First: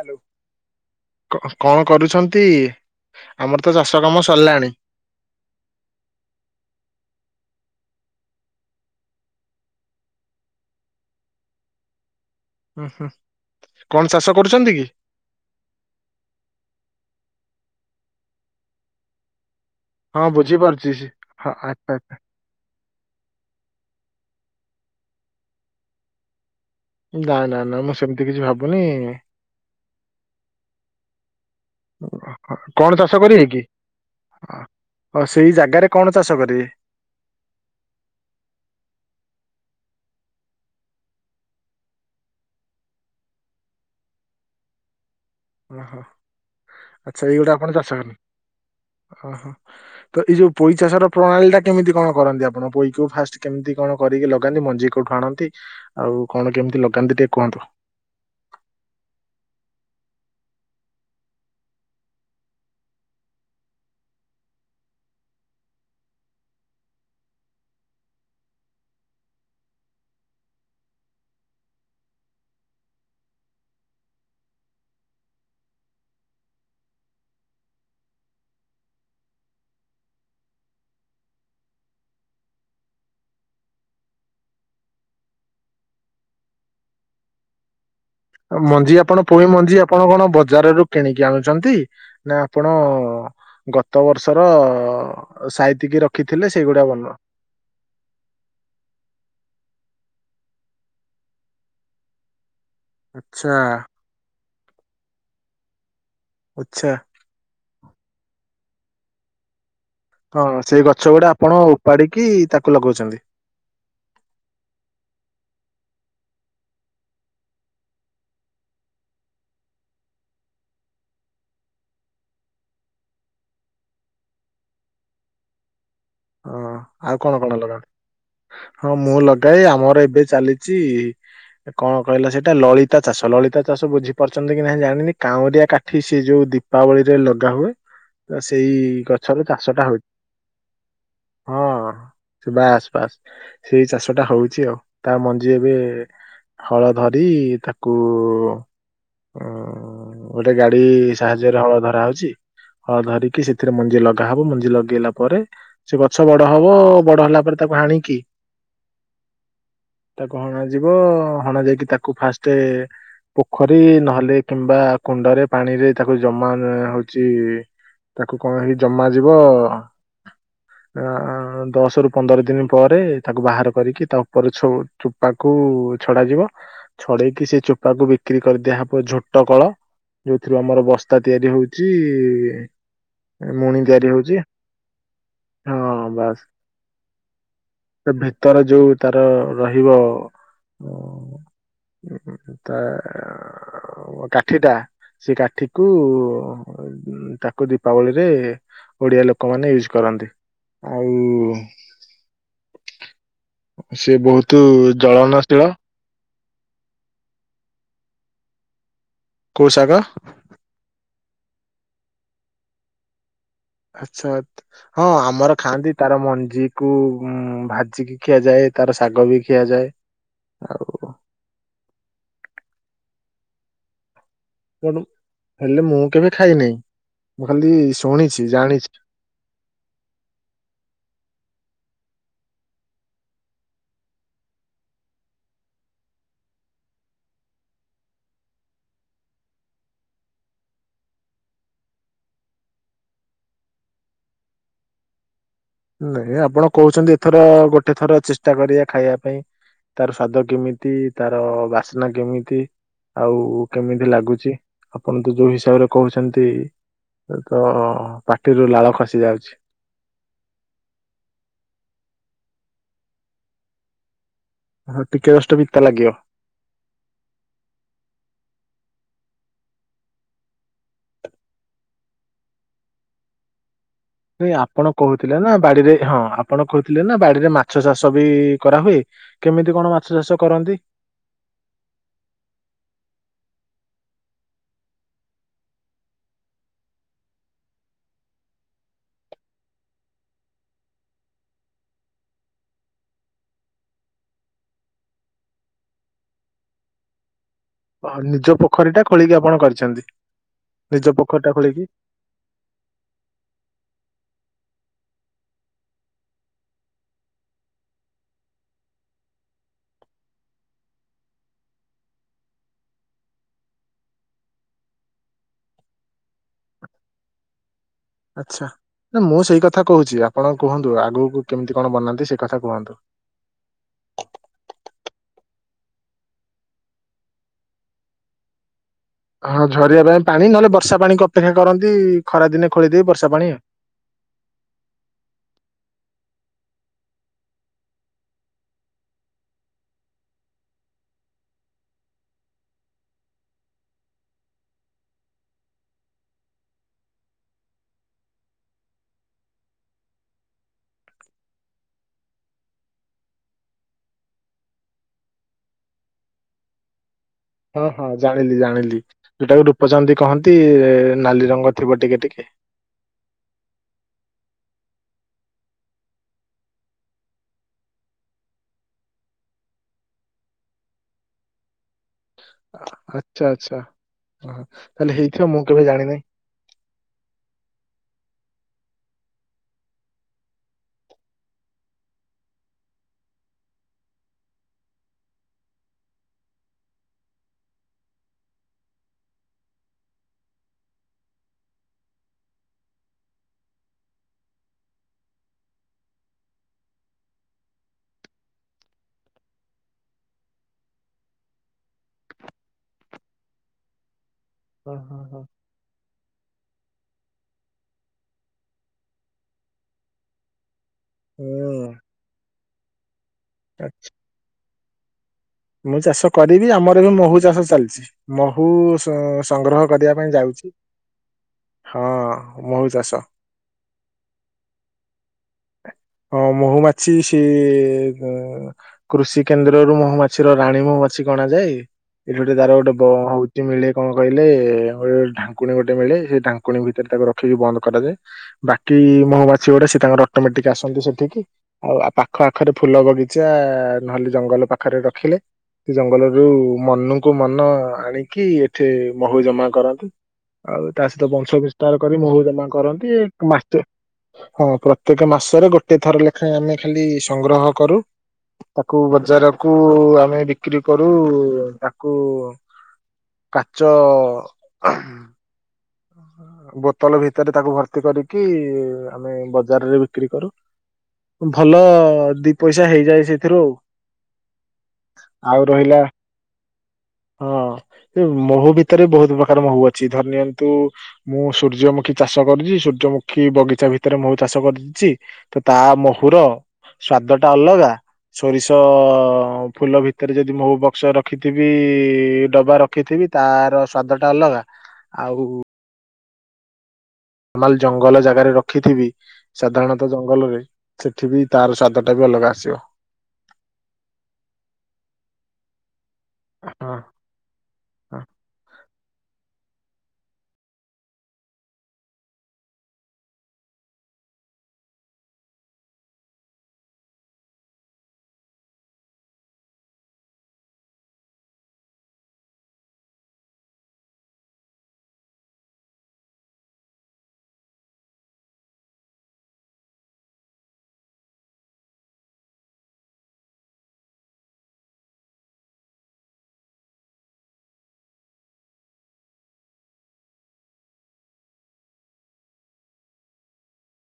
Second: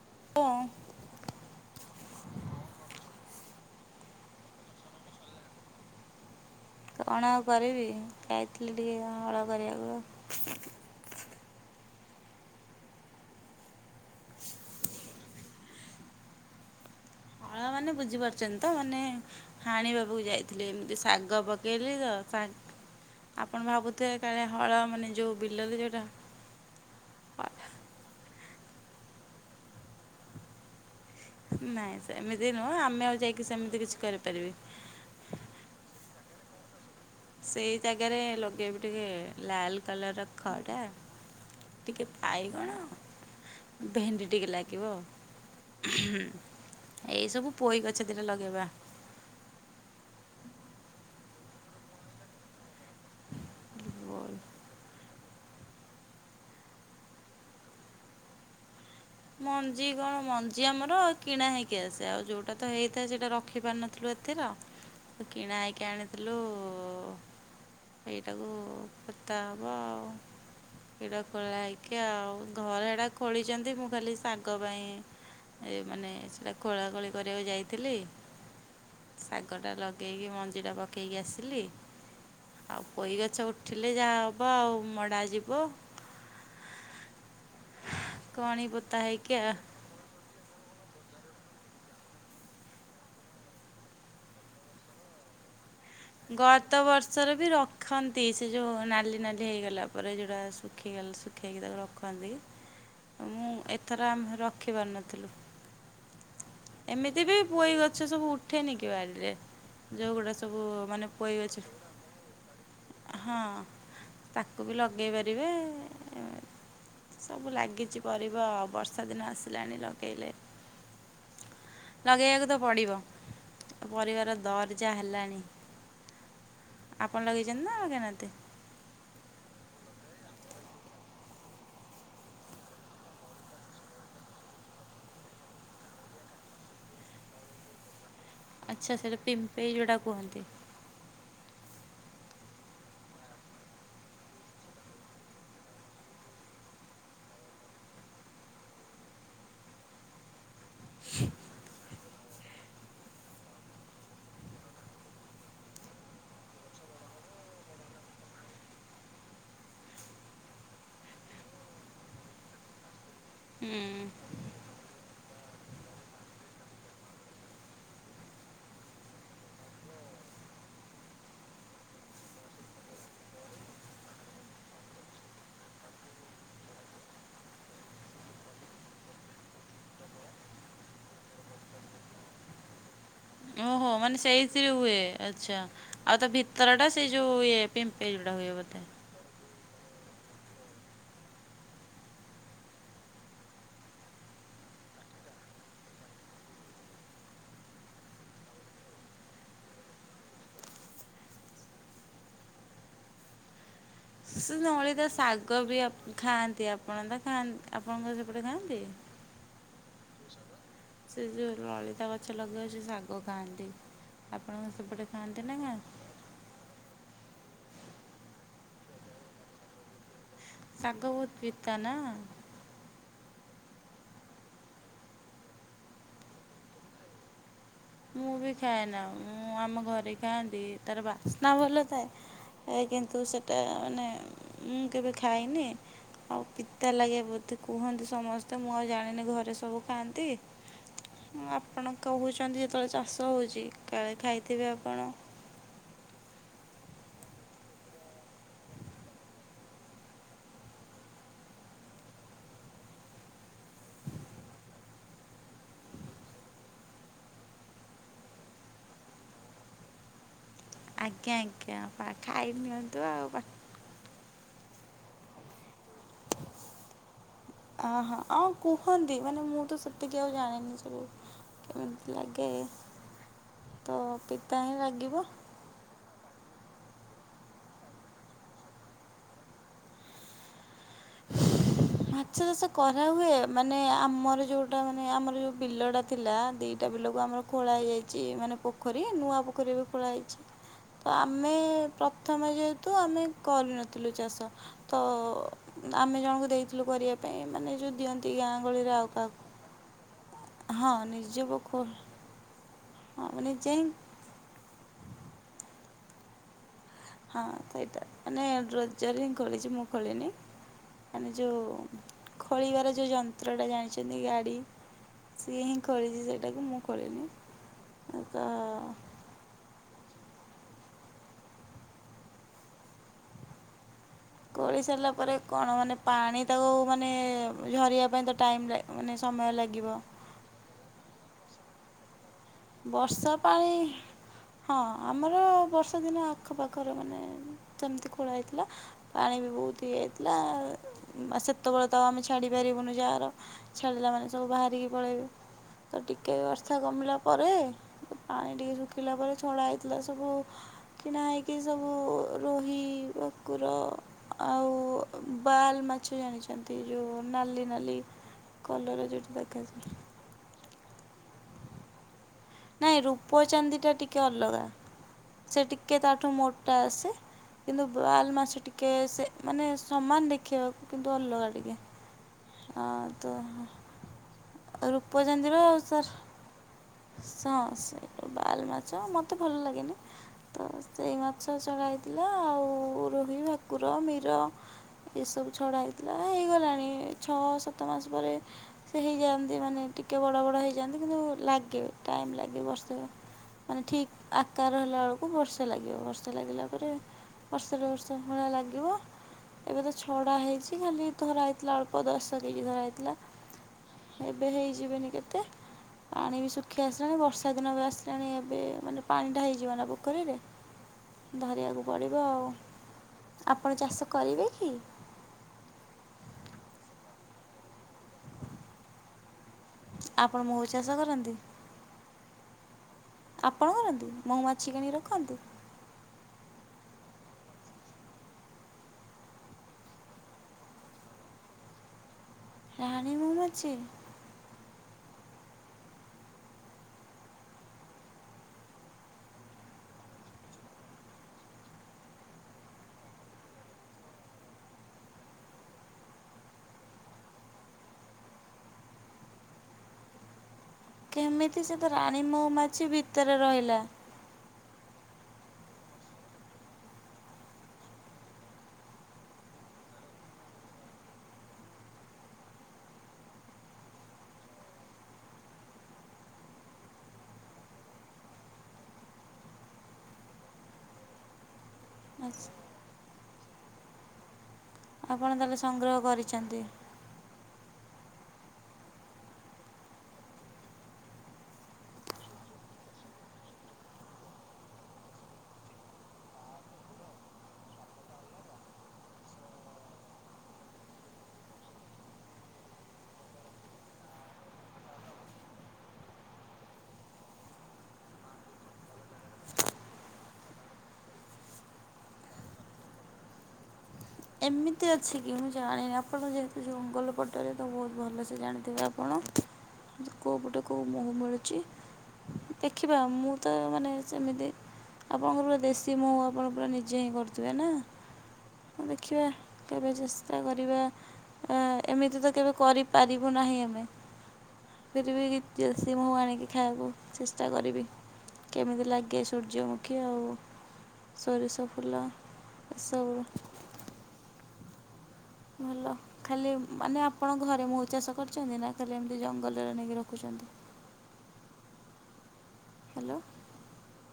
Hello କଣ କଣ କରୁଛନ୍ତି? ଆମର ତ ଚାଷ କାମ ସରିଲାଣି। କଣ ଆଉ କରିବି ଯାଇଥିଲି ଟିକେ ହଳ କରିବାକୁ ଆଉ। ଓ ହୋ କଣ ଚାଷ କରୁଛନ୍ତି କି? ହଳା ମାନେ ବୁଝି ପାରୁଛନ୍ତି ତ ମାନେ ହାଣିବାକୁ ହଁ ଯାଇଥିଲି ବୁଝିପାରୁଛି ଏମିତି ସେ ଶାଗ ହଁ ଆଚ୍ଛା ପକେଇଲି ଆଚ୍ଛା। ତ ଆପଣ ଭାବୁ ତ କାଳେ ହଳ ମାନେ ଯୋଉ ବିଲ ଯୋଉଟା ନା ନା ନା ମୁଁ ସେମିତି କିଛି ଭାବୁ ନି ନାଇଁ ସେମିତି ନୁହଁ କଣ ଆମେ ଆଉ ଚାଷ ଯାଇକି କରିବେ କି ସେମିତି କିଛି କରିପାରିବି। ସେଇ ଜାଗାରେ କଣ ଚାଷ କରିବେ। ସେଇ ଜାଗାରେ ଲଗେଇବି ଟିକେ ଲାଲ କଲର ର ଖଡ଼ା ଟିକେ ବାଇଗଣ ଭେଣ୍ଡି ଟିକେ ଲାଗିବ। ଓହୋ ଆଚ୍ଛା ଏଇ ସବୁ ଗୋଟେ ଆପଣ ପୋଇ ଚାଷ ଗଛ ଦିଟା ଲଗେଇବା। କର ଓହୋ ତ ଏଇ ଯୋଉ ପୋଇ ଚାଷ ରର ପ୍ରଣାଳୀ ଟା କେମିତି କଣ କରନ୍ତି ଆପଣ ପୋଇକୁ ଫାଷ୍ଟ କେମିତି କଣ କରିକି ଲଗାନ୍ତି ମଞ୍ଜି କୋଉଠୁ ଆଣନ୍ତି ଆଉ କଣ କେମିତି ଲଗାନ୍ତି ଟିକେ କୁହନ୍ତୁ? ମଞ୍ଜି କଣ ମଞ୍ଜି ଆମର କିଣା ହେଇକି ଆସେ ଆଉ ଯୋଉଟା ତ ହେଇଥାଏ ସେଇଟା ରଖିପାରିନଥିଲୁ ଏଥିର କିଣା ହେଇକି ଆଣିଥିଲୁ ଏଇଟାକୁ ଖତା ହବ ଆଉ ଏଇଟା ଖୋଳା ହେଇକି ଆଉ ଘର ଏଟା ଖୋଳିଛନ୍ତି ମୁଁ ଖାଲି ଶାଗ ପାଇଁ ଏ ମାନେ ସେଟା ଖୋଳାଖୋଳି କରିବାକୁ ଯାଇଥିଲି ଶାଗଟା ଲଗେଇକି ମଞ୍ଜିଟା ପକେଇକି ଆସିଲି ଆଉ ପୋଇ ଗଛ ଉଠିଲେ ଯାହା ହବ ଆଉ ମଡ଼ା ଯିବ। କଣୀ ପୁତ ଆଜି ଆପଣ ପୁଇ ମଞ୍ଜି ଆପଣ କଣ ବଜାରରୁ କିଣିକି ଆଣୁଛନ୍ତି ନା ଆପଣ ଗତ ବର୍ଷର ସା ଗତ ବର୍ଷରେ ବି ରଖନ୍ତି ସେ ଯୋଉ ନାଲି ନାଲି ହେଇଗଲା ପରେ ଯୋଉଟା ସୁଖୀ ଗଲା ସୁଖୀ କିି ତାକୁ ରଖନ୍ତି। ମୁଁ ଆଚ୍ଛା ଏଥର ଆମେ ରଖ ରଖି ପାରିନଥିଲୁ। ଆଚ୍ଛା ଏମିତି ବି ପୋଇ ଗଛ ସବୁ ଉଠ ଉଠେନିକି ବାଡ଼ିରେ ଯୋଉ ଗୁଡା ହଁ ସବୁ ସେଇ ଗଛ ଗୁଡା ପୋଇ ଆପଣ ଗଛ ଉପାଡିକି ତାକୁ ଲଗଉଛନ୍ତି। ହଁ ତାକୁ ବି ଲଗେଇ ପାରିବେ। ସବୁ ଲାଗିଛି ପରିବ ଆ ବର୍ଷା ଦିନ ଆସିଲାଣି ଲଗେଇଲେ। ଲଗେଇବାକୁ ତ ପଡ଼ିବ ପରିବାର ଦର ଜା ହେଲାଣି। ଆଉ ଆପଣ କଣ କଣ ଲଗେଇଛନ୍ତି ନା ଲଗାଅ ଲଗେଇନାହାନ୍ତି ହଁ ମୁଁ ଲଗେଇ ଗାଈ ଆମର ଏବେ ଚାଲିଛି ଲାଳିତ ଚାଷ ଲାଳିତ ଚାଷ ବୁଝପାରୁ ଛନ୍ତି କି ନାଇ ଜାଣି ନିକୌରିଆ କାଠି ଶେ ଯାଉ ଦୀପାବଳି ରେ ଲଗା ହୁଏ। ତ ସେଇ ଆଚ୍ଛା ସେଇଟା ଗଛରୁ ପିମ୍ପେଇ ଚାଷ ଟା ଯୋଉଟା ହୁଏ। କୁହନ୍ତି ସେ ବାସଵାସ ସେଇ ଚାଷ ଟା ହଉଛି ଆଉ ତା ମଞ୍ଜି ଏବେ ହଳ ଧରି ତାକୁ ଅଁ ଗୋଟେ ଗାଡି ସାହାଯ୍ୟରେ ହଳ ଧରା ହଉଛି ହଳ ଧରିକି ସେଥିରେ ମଞ୍ଜି ଲଗାହବ ମଞ୍ଜି ଲଗେଇଲା ପରେ ସେ ଗଛ ବଡ ହବ ବଡ ହେଲା ପରେ ତାକୁ ହାଣିକି ତାକୁ ହଣାଯିବ ହଣା ଯାଇକି ତାକୁ ଫାଷୃ ପୋଖରୀ ହୁଁ ନହେଲେ କିମ୍ବା କୁଣ୍ଡରେ ପାଣିରେ ତାକୁ ଜମା ହଉଛି ତାକୁ କଣ ହେଇ ଜମା ଯିବ ଆ ଦଶ ରୁ ପନ୍ଦର ଦିନ ପରେ ତାକୁ ବାହାର କରିକି ତା ଉପରେ ଚୋପାକୁ ଛଡାଯିବ ଛଡେଇକି ସେ ଚୋପାକୁ ବିକ୍ରି କରିଦିଆହବ ଝୋଟ କଳ ଯୋଉଥିରୁ ଆମର ବସ୍ତା ତିଆରି ହଉଛି ମୁଣି ଓହୋ ତିଆରି ମାନେ ହଉଛି ସେଇଥିରେ ହୁଏ ଆଚ୍ଛା। ହଁ ଆଉ ତା ବାସ୍ ଭିତର ଟା ସେଇ ଯୋଉ ଇଏ ତା ପିମ୍ପେଇ ଯୋଉଟା ହୁଏ ଭିତର ବୋଧେ। ଯୋଉ ତାର ରହିବ ଉ ତା କାଠିଟା ସେ କାଠିକୁ ତାକୁ ଦୀପାବଳିରେ ଓଡିଆ ଲୋକମାନେ ୟୁଜ କରନ୍ତି। ଆଉ। ସେ ବହୁତ ନଳି ତା ଶାଗ ଜଳନଶୀଳ ବି ଖାଆନ୍ତି ଆପଣ ତ ଖାଆ ଆପଣଙ୍କ ସେପଟେ ଖାଆନ୍ତି? କୋଉ ସାଗ? ସେ ଯେଉଁ ଲଳିତା ଗଛ ଲଗେଇବା ସେ ଶାଗ ଖାଆନ୍ତି। ଆଚ୍ଛା ଆପଣଙ୍କ ସେପଟେ ହଁ ନା ଆମର ଖାଆନ୍ତି ତାର ମଞ୍ଜି କୁ ଉଁ ଭାଜିିକି ଖିଆଯାଏ ତାର ଶାଗ ବି ଖିଆଯାଏ। ସାଗ ଆଉ ଵୋହୁତ୍ ପିତା ନା। କଣ ହେଲେ ମୁଁ କେବେ ଖାଇନାହିଁ ଖାଲି ମୁଁ ଶୁଣିଛି ବି ଖାଏ ଜାଣିଛି ନା ମୁଁ ଆମ ଘରେ ଖାଆନ୍ତି ତାର ବାସ ନା ଭଲ ଥାଏ କିନ୍ତୁ ସେଟା ମାନେ ମୁଁ କେବେ ଖାଇନି ଆଉ ପିତା ଲାଗେ ବୋଧେ କୁହନ୍ତି ସମସ୍ତେ ମୁଁ ଆଉ ଜାଣିନି ଘରେ ସବୁ ଖାଆନ୍ତି ଆପଣ କହୁଛନ୍ତି ଯେ କେତବେଳେ ଚାଷ ହଉଛି କାଳେ ଖାଇଥିବେ ଆପଣ। ନାଇଁ ଆପଣ କହୁଛନ୍ତି ଏଥର ଗୋଟେ ଥର ଚେଷ୍ଟା କରିବା ଖାଇବା ପାଇଁ ତାର ସ୍ଵାଦ କେମିତି ତାର ବାସ୍ନା କେମିତି ଆଉ କେମିତି ଲାଗୁଛି। ଆପଣ ତ ଯୋଉ ହିସାବରେ କହୁଛନ୍ତି ତ ପାଟିରୁ ଲାଳ ଖସି ଯାଉଛି। ଆଜ୍ଞା ଆଜ୍ଞା ଖାଇ ନିଅନ୍ତୁ ଆଉ। ହ ଟିକେ ଜଷ୍ଟ ପିତା ଲାଗିବ। ଆ ହ ଆଉ କୁହନ୍ତି, ମାନେ ମୁହ ତ ସେତିକି ଆଉ ଜାଣିନି ଜେ କେମତି ଲାଗେ। ତ ନ ପିତା ହିଁ ଆପଣ ଲାଗିବ କହୁଥିଲେ ନା ବାଡିରେ ହଁ। ଆପଣ କହୁଥିଲେ ନା ବାଡିରେ ମାଛ ଚାଷ ବି କରାହୁୁଏ। କେମିତି କଣ ମାଛ ଚାଷ କରନ୍ତି? ମାଛ ଚାଷ କରା ହୁଏ। ମାନେ ଆମର ଯୋଉଟା ମାନେ ଆମର ଯୋଉ ବିଲ ଟା ଥିଲା ଦିଟା ବିଲକୁ ଆମର ଖୋଳା ହେଇଯାଇଛି। ମାନେ ପୋଖରୀ ନୂଆ ପୋଖରୀ ବି ଖୋଳା ହେଇଛି ତ ଆମେ ପ୍ରଥମେ ଯେହେତୁ ଆମେ କରିନଥିଲୁ ଚାଷ ତ ଆମେ ଜଣଙ୍କୁ ଦେଇଥିଲୁ କରିବା ପାଇଁ ମାନେ ଯେଉଁ ଆ ଦିଅନ୍ତି ଗାଁ ନିଜ ଗହଳିରେ ପୋଖରୀ ଟା ଆଉ ଖୋଳିକି କାହାକୁ ଆପଣ କରିଛନ୍ତି ନିଜ ପୋଖରୀ ଟା ଖୋଳିକି ଆ ନିିଜେ ହିଁ ହଁ ସେଇଟା ମାନେ ଡ୍ରୋଜର ହିଁ ଖୋଳିଛି। ମୁଁ ଖୋଳିନି ମାନେ ଯୋଉ ଖୋଳିବାର ଯେଉଁ ଯନ୍ତ୍ରଟା ଜାଣିଛନ୍ତି ଗାଡ଼ି ସିଏ ହିଁ ଖୋଳିଛି ସେଇଟାକୁ ମୁଁ ଖୋଳିନି ତ ଆଚ୍ଛା ନା ମୁଁ ସେଇ କଥା କହୁଛି ଆ ଆପଣ କୁହନ୍ତୁ ଆଗକୁ କେମିତି କଣ ବନାନ୍ତି ସେ କଥା କୁହନ୍ତୁ। ଖୋଳି ସାରିଲା ପରେ କଣ ମାନେ ପାଣି ତାକୁ ମାନେ ଝରିବା ପାଇଁ ତ ଟାଇମ ଲାଗେ ହଁ ଝରିବା ପାଇଁ ପାଣି ନହେଲେ ବର୍ଷା ପାଣିକ ତାକେ କରନ୍ତି ଖରା ଦିନେ ଖୋଳି ଦେଇ ବର୍ଷା ପାଣି ହଁ ଆମର ବର୍ଷା ଦିନ ଆଖପାଖରେ ମାନେ, ସେମିତି ଖୋଳା ହେଇଥିଲା। ପାଣି ବି ବହୁତ ଇଏ ହେଇଥିଲା। ସେତେବେଳେ ତ ଆମେ ଛାଡ଼ିପାରିବୁନି ଯାହାର ଛାଡ଼ିଲା ମାନେ ସବୁ ବାହାରିକି ପଳେଇବୁ, ତ ଟିକେ ବି ବର୍ଷା କମିଲା ପରେ ପାଣି ଟିକେ ଶୁଖିଲା ପରେ ଛଡ଼ା ହେଇଥିଲା ସବୁ କିଣା ହେଇକି ସବୁ ରୋହି, ଭାକୁର ଆଉ ବାଲ ମାଛ ଜାଣିଛନ୍ତି ଯେଉ ହଁ ହଁ ଜାଣିଲି ଜାଣିଲି ଯୋଟାକୁ ଦେଖାଯାଏ। ରୂପଚନ୍ଦୀ କହନ୍ତି ଏ ନାଲି ରଙ୍ଗ ଥିବ ଟିକେ ଟିକେ। ନାଇଁ ରୂପ ଚାନ୍ଦି ଟା ଟିକେ ଅଲଗା। ସେ ଟିକେ ତାଠୁ ମୋଟା ଆସେ କିନ୍ତୁ ବାଲ ମାସ ଟିକେ ସେ ମାନେ ସମାନ ଦେଖେଇିବାକୁ କିନ୍ତୁ ଅଲଗା ଟିକେ। ହଁ ଆଚ୍ଛା ଆଚ୍ଛା। ତ ହଁ ତାହେଲେ ହେଇଥିବ ରୂପଚାନ୍ଦିର ମୁଁ କେବେ ସାର୍ ଜାଣିନହିଁ। ହଁ ସେ ବାଲ ମାଛ ମତେ ଭଲ ଲାଗେନି, ତ ସେଇ ମାଛ ଛଡା ହେଇଥିଲା ଆଉ ରୋହି, ଭାକୁର, ମିର ଏସବୁ ଛଡ଼ା ହେଇଥିଲା ହେଇଗଲାଣି ଛଅ ସାତ ମାସ ପରେ ସେ ହେଇଯାଆନ୍ତି ମାନେ ଟିକେ ବଡ ବଡ ହେଇଯାଆନ୍ତି କିନ୍ତୁ ଲାଗ ଟାଇମ ଲାଗିବ ବର୍ଷେ, ମାନେ ଠିକ ଆକାର ହେଲା ବେଳକୁ ବର୍ଷେ ଲାଗିବ ବର୍ଷେ ଲାଗିଲା ପରେ ବର୍ଷେ ଡେଢ ବର୍ଷ ଭଳିଆ ଲାଗିବ। ଏବେ ତ ଛଡ଼ା ହେଇଛି ଖାଲି ଧରା ହେଇଥିଲା ଅଳ୍ପ ଦଶକେଜି ଧରା ହେଇଥିଲା ଏବେ ହଁ ହେଯିବେନି ହଁ କେତେ ହଁ ପାଣିବି ଶୁକ୍ ପଖୀ ଆସିଲାଣି ବର୍ଷା ଦିନ ବି ଆସିଲାଣି ଏବେ ମାନେ ପାଣିଟା ହେଇଯିବ ନା ପୋଖରୀରେ ଧରିବାକୁ ହୁଁ ପଡ଼ିବ ଆଉ। ଆପଣ ଚାଷ କରିବେ କି? ମୁଁ ଚାଷ କରିବି, ଆମର ବି ମହୁ ଚାଷ ଚାଲିଛି ମହୁ ସ୍ ସଂଗ୍ରହ କରିବା ପାଇଁ ଆପଣ ମହୁ ଯାଉଛି। ଚାଷ କରନ୍ତି ହଁ। ମଁ ବି ଚାଷ ଆପଣ କରନ୍ତୁ। ମହୁ ମାଛି କିଣିକି ରଖନ୍ତୁ। ହଁ ମହୁମାଛି ସିଏ କୃଷି କେନ୍ଦ୍ରରୁ ମହୁମାଛିର ରାଣୀ ମହୁମାଛି କୁ ଅଣାଯାଏ। ଏଇଠି ଗୋଟେ ତାର ଗୋଟେ ବ ରାଣୀ ହଉଛି ମହୁମାଛି ମିଳେ କଣ କହିଲେ ଢାଙ୍କୁଣୀ ଗୋଟେ ମିଳେ, ସେ ଢାଙ୍କୁଣୀ ଭିତରେ ତାକୁ ରଖିକି ବନ୍ଦ କରାଯାଏ। ବାକି ମହୁମାଛି ଗୋଟେ ସେ ତାଙ୍କର ଅଟୋମେଟିକ ଆସନ୍ତି ସେଠିକି, ଆଉ ପାଖ ଆଖରେ ଫୁଲ ବଗିଚା ନହେଲେ ଜଙ୍ଗଲ ପାଖରେ ରଖିଲେ ସେ ଜଙ୍ଗଲରୁ ମନୁକୁ ମନ ଆଣିକି ଏଠି ମହୁ ଜମା କରନ୍ତି। ଆଉ ତା ସହିତ ବଂଶ କେମିତି ସେ ତ ବିସ୍ତାର କରି ରାଣୀ ମହୁ ଜମା ମହୁମାଛି କରନ୍ତି। ଭିତରେ ରହିଲା ଏମାସ୍ତେ ହଁ ପୁର୍ଆ ପ୍ରତି ମାସରେ ଗୋଟେ ଥର ଲେଖାଏଁ ଆମେ ଖାଲି ସଂଗ୍ରହ କରୁ, ତାକୁ ବଜାରକୁ ଆମେ ବିକ୍ରି କରୁ ତାକୁ କାଚ ବୋତଲ ଭିତରେ ତାକୁ ଭର୍ତ୍ତି କରିକି ଆମେ ବଜାରରେ ବିକ୍ରି କରୁ। ଭଲ ଦି ପଇସା ହେଇଯାଏ ସେ ଧୋରୋ ଆପଣ ତାହେଲେ ସଂଗ୍ରହ କରିଛନ୍ତି? ହଁ ସେ ମହୁ ଭିତରେ ବି ବହୁତ ପ୍ରକାର ମହୁ ଅଛି ଧରି ନିଅନ୍ କି ତୁ ମୁଁ ସୂର୍ଯ୍ୟମୁଖୀ ଚାଷ କରିଛି ସୂର୍ଯ୍ୟମୁଖୀ ବଗିଚା ଭିତରେ ମହୁ ଚାଷ କରିଛି, ତ ତା ମହୁର ସ୍ଵାଦଟା ଅଲଗା, ସୋରିଷ ଫୁଲ ଭିତରେ ଯଦି ମହୁ ବକ୍ସ ରଖିଥିବି ଡବା ରଖିଥିବି ତାର ସ୍ଵାଦ ଟା ଅଲଗା। ଆଉ ମାଲ ଜଙ୍ଗଲ ଜାଗାରେ ରଖିଥିବି, ସାଧାରଣତଃ ଜଙ୍ଗଲରେ ସେଠି ବି ତାର ସ୍ବାଦଟା ବି ଅଲଗା ଆସିବ। ଏମିତି ଅଛି କି ମୁଁ ଜାଣିନି? ଆପଣ ଯେହେତୁ ହଁ ହଁ। ଜଙ୍ଗଲ ପଟରେ ତ ବହୁତ ଭଲସେ ଜାଣିଥିବେ ଆପଣ। କେଉ ପଟେ କେଉ ମହୁ ମିଳୁଛି? ଦେଖିବା ମୁଁ ତ ମାନେ ସେମିତି ଆପଣଙ୍କର ପୁରା ଦେଶୀ ମହୁ ଆପଣଙ୍କ ପୁରା ନିଜେ ହିଁ କରଥିବେ ନା? ଦେଖିବା କେବେ ଚେଷ୍ଟା କରିବା, ଏମିତି ତ କେବେ କରିପାରିବୁ ନାହିଁ ଆମେ, ଫିର ବି ଦେଶୀ ମହୁ ଆଣିକି ଖାଇବାକୁ ଚେଷ୍ଟା କରିବି। କେମିତି ଲାଗେ ସୂର୍ଯ୍ୟମୁଖୀ ଆଉ ସୋରିଷ ଫୁଲ ଏସବୁ? ଭଲ ଖାଲି ମାନେ ଆପଣ ଘରେ ମହୁ ଚାଷ କରିଛନ୍ତି, ନା ଖାଲି ଏମିତି ଜଙ୍ଗଲରେ ନେଇକି ରଖୁଛନ୍ତି? ହ୍ୟାଲୋ।